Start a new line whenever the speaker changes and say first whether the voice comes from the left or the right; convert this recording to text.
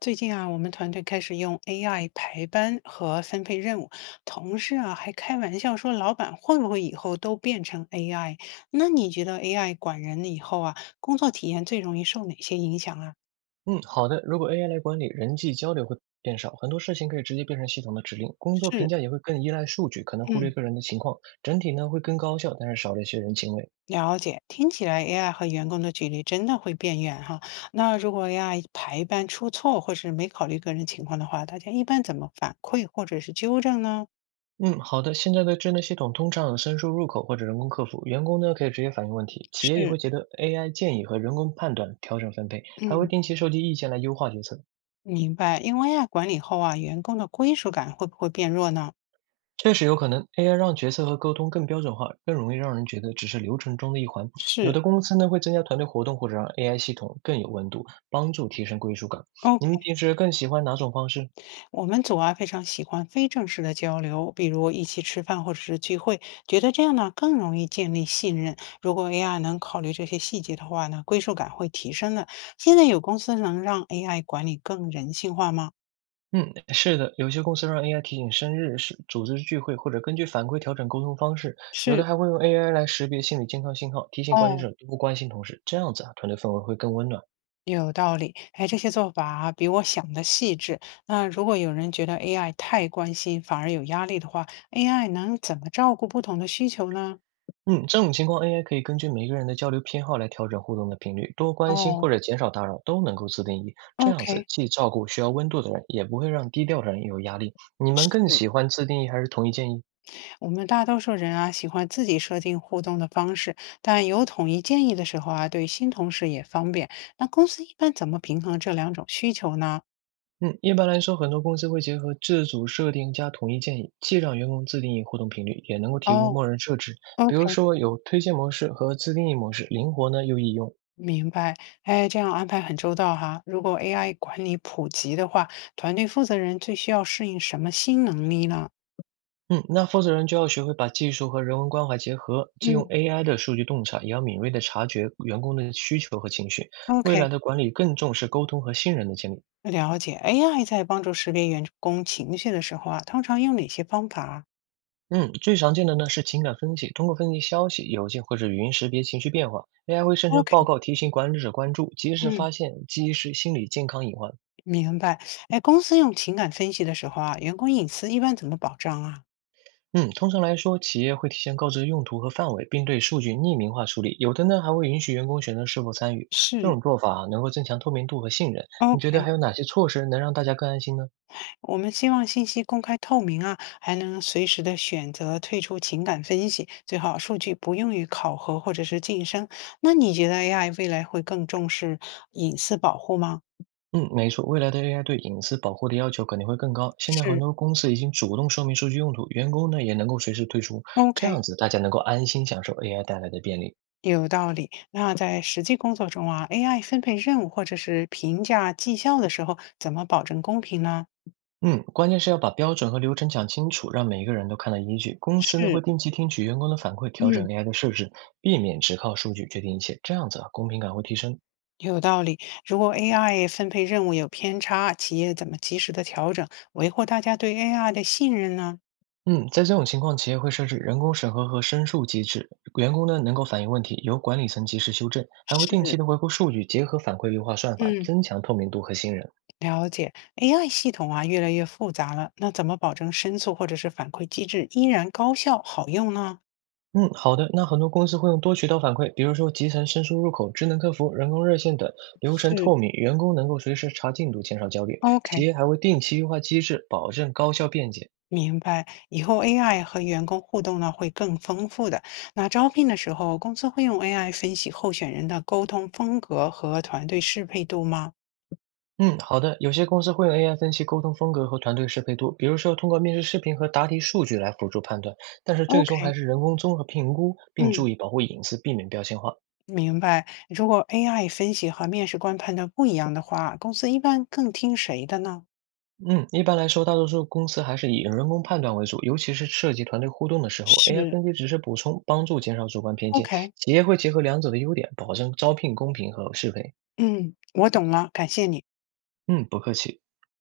left: 最近啊，我们团队开始用 AI 排班和分配任务，同事啊还开玩笑说，老板会不会以后都变成 AI？那你觉得 AI 管人以后啊，工作体验最容易受哪些影响啊？
right: 嗯，好的。如果 AI 来管理，人际交流会变少，很多事情可以直接变成系统的指令，工作评
left: 是，
right: 价也会更依赖数据，可能忽
left: 嗯，
right: 略个人的情况，整体呢会更高效，但是少了一些人情味。
left: 了解。听起来 AI 和员工的距离真的会变远哈。那如果 AI 排班出错或是没考虑个人情况的话，大家一般怎么反馈或者是纠正呢？
right: 嗯，好的。现在的智能系统通常有申诉入口或者人工客服，员工呢可以直接反映问题，企业也
left: 是，
right: 会结合 AI 建议和人工判断调整分配，还会
left: 嗯。
right: 定期收集意见来优化决策。
left: 明白，因为 AI 管理后啊，员工的归属感会不会变弱呢？
right: 确实有可能，AI 让决策和沟通更标准化，更容易让人觉得只是流程中的一环。有
left: 是
right: 的公司呢会增加团队活动，或者让 AI 系统更有温度，帮助提升归属感。你们
left: ，OK，
right: 平时更喜欢哪种方式？
left: 我们组啊非常喜欢非正式的交流，比如一起吃饭或者是聚会，觉得这样呢更容易建立信任。如果 AI 能考虑这些细节的话呢，归属感会提升的。现在有公司能让 AI 管理更人性化吗？
right: 嗯，是的，有些公司让 AI 提醒生日、是组织聚会，或者根据反馈调整沟通方式；有
left: 是，
right: 的还会用 AI 来识别心理健康信号，提醒管理
left: 哦。
right: 者多关心同事。这样子啊，团队氛围会更温暖。
left: 有道理，哎，这些做法比我想的细致。那如果有人觉得 AI 太关心，反而有压力的话，AI 能怎么照顾不同的需求呢？
right: 嗯，这种情况，AI 可以根据每个人的交流偏好来调整互动的频率，多关心
left: 哦
right: 或者减少打扰都能够自定义。这样子
left: ，OK，
right: 既照顾需要温度的人，也不会让低调的人有压力。你们更
left: 是
right: 喜欢自定义还是统一建议？
left: 我们大多数人啊喜欢自己设定互动的方式，但有统一建议的时候啊，对新同事也方便。那公司一般怎么平衡这两种需求呢？
right: 嗯，一般来说，很多公司会结合自主设定加统一建议，既让员工自定义互动频率，也能够提供
left: 哦
right: 默认设置，比
left: ，OK。
right: 如说有推荐模式和自定义模式，灵活呢又易用。
left: 明白，哎，这样安排很周到哈。如果 AI 管理普及的话，团队负责人最需要适应什么新能力呢？
right: 嗯，那负责人就要学会把技术和人文关怀结合，既用
left: 嗯
right: AI 的数据洞察，也要敏锐地察觉员工的需求和情绪。未
left: ，OK，
right: 来的管理更重视沟通和信任的建立。
left: 了解。AI 在帮助识别员工情绪的时候啊，通常用哪些方法啊
right: 嗯，最常见的呢是情感分析，通过分析消息、邮件或者语音识别情绪变化，AI 会生成报
left: ？OK，
right: 告提醒管理者关注，及时
left: 嗯，
right: 发现，及时心理健康隐患。
left: 明白。哎，公司用情感分析的时候啊，员工隐私一般怎么保障啊？
right: 嗯，通常来说，企业会提前告知用途和范围，并对数据匿名化处理。有的呢，还会允许员工选择是否参与。这
left: 是
right: 种做法啊能够增强透明度和信任。你觉得
left: ，OK。
right: 还有哪些措施能让大家更安心呢？
left: 我们希望信息公开透明啊，还能随时的选择退出情感分析，最好数据不用于考核或者是晋升。那你觉得 AI 未来会更重视隐私保护吗？
right: 嗯，没错，未来的 AI 对隐私保护的要求肯定会更高。现在很
left: 是
right: 多公司已经主动说明数据用途，员工呢也能够随时退出，这
left: ，OK，
right: 样子大家能够安心享受 AI 带来的便利。
left: 有道理。那在实际工作中啊，AI 分配任务或者是评价绩效的时候，怎么保证公平呢？
right: 嗯，关键是要把标准和流程讲清楚，让每一个人都看到依据。公司呢会
left: 是，
right: 定期听取员工的反馈，调
left: 嗯。
right: 整 AI 的设置，避免只靠数据决定一切。这样子啊，公平感会提升。
left: 有道理。如果 AI 分配任务有偏差，企业怎么及时的调整，维护大家对 AI 的信任呢？
right: 嗯，在这种情况，企业会设置人工审核和申诉机制，员工呢能够反映问题，由管理层及时修正，还会
left: 是
right: 定期的回顾数据，结合反馈优化算法，
left: 嗯，
right: 增强透明度和信任。
left: 了解。AI 系统啊，越来越复杂了，那怎么保证申诉或者是反馈机制依然高效好用呢？
right: 嗯，好的。那很多公司会用多渠道反馈，比如说集成申诉入口、智能客服、人工热线等，流程
left: 是
right: 透明，员工能够随时查进度，减少焦虑。
left: ，OK，
right: 企业还会定期优化机制，保证高效便捷。
left: 明白。以后 AI 和员工互动呢会更丰富的。那招聘的时候，公司会用 AI 分析候选人的沟通风格和团队适配度吗
right: 嗯，好的。有些公司会用 AI 分析沟通风格和团队适配度，比如说通过面试视频和答题数据来辅助判断，但是最终
left: ？OK，
right: 还是人工综合评估，并
left: 嗯，
right: 注意保护隐私，避免标签化。
left: 明白。如果 AI 分析和面试官判断不一样的话，公司一般更听谁的呢？
right: 嗯，一般来说，大多数公司还是以人工判断为主，尤其是涉及团队互动的时候，AI
left: 是
right: 分析只是补充，帮助减少主观偏见。
left: ，OK，
right: 企业会结合两者的优点，保证招聘公平和适配。
left: 嗯，我懂了，感谢你。
right: 嗯，不客气。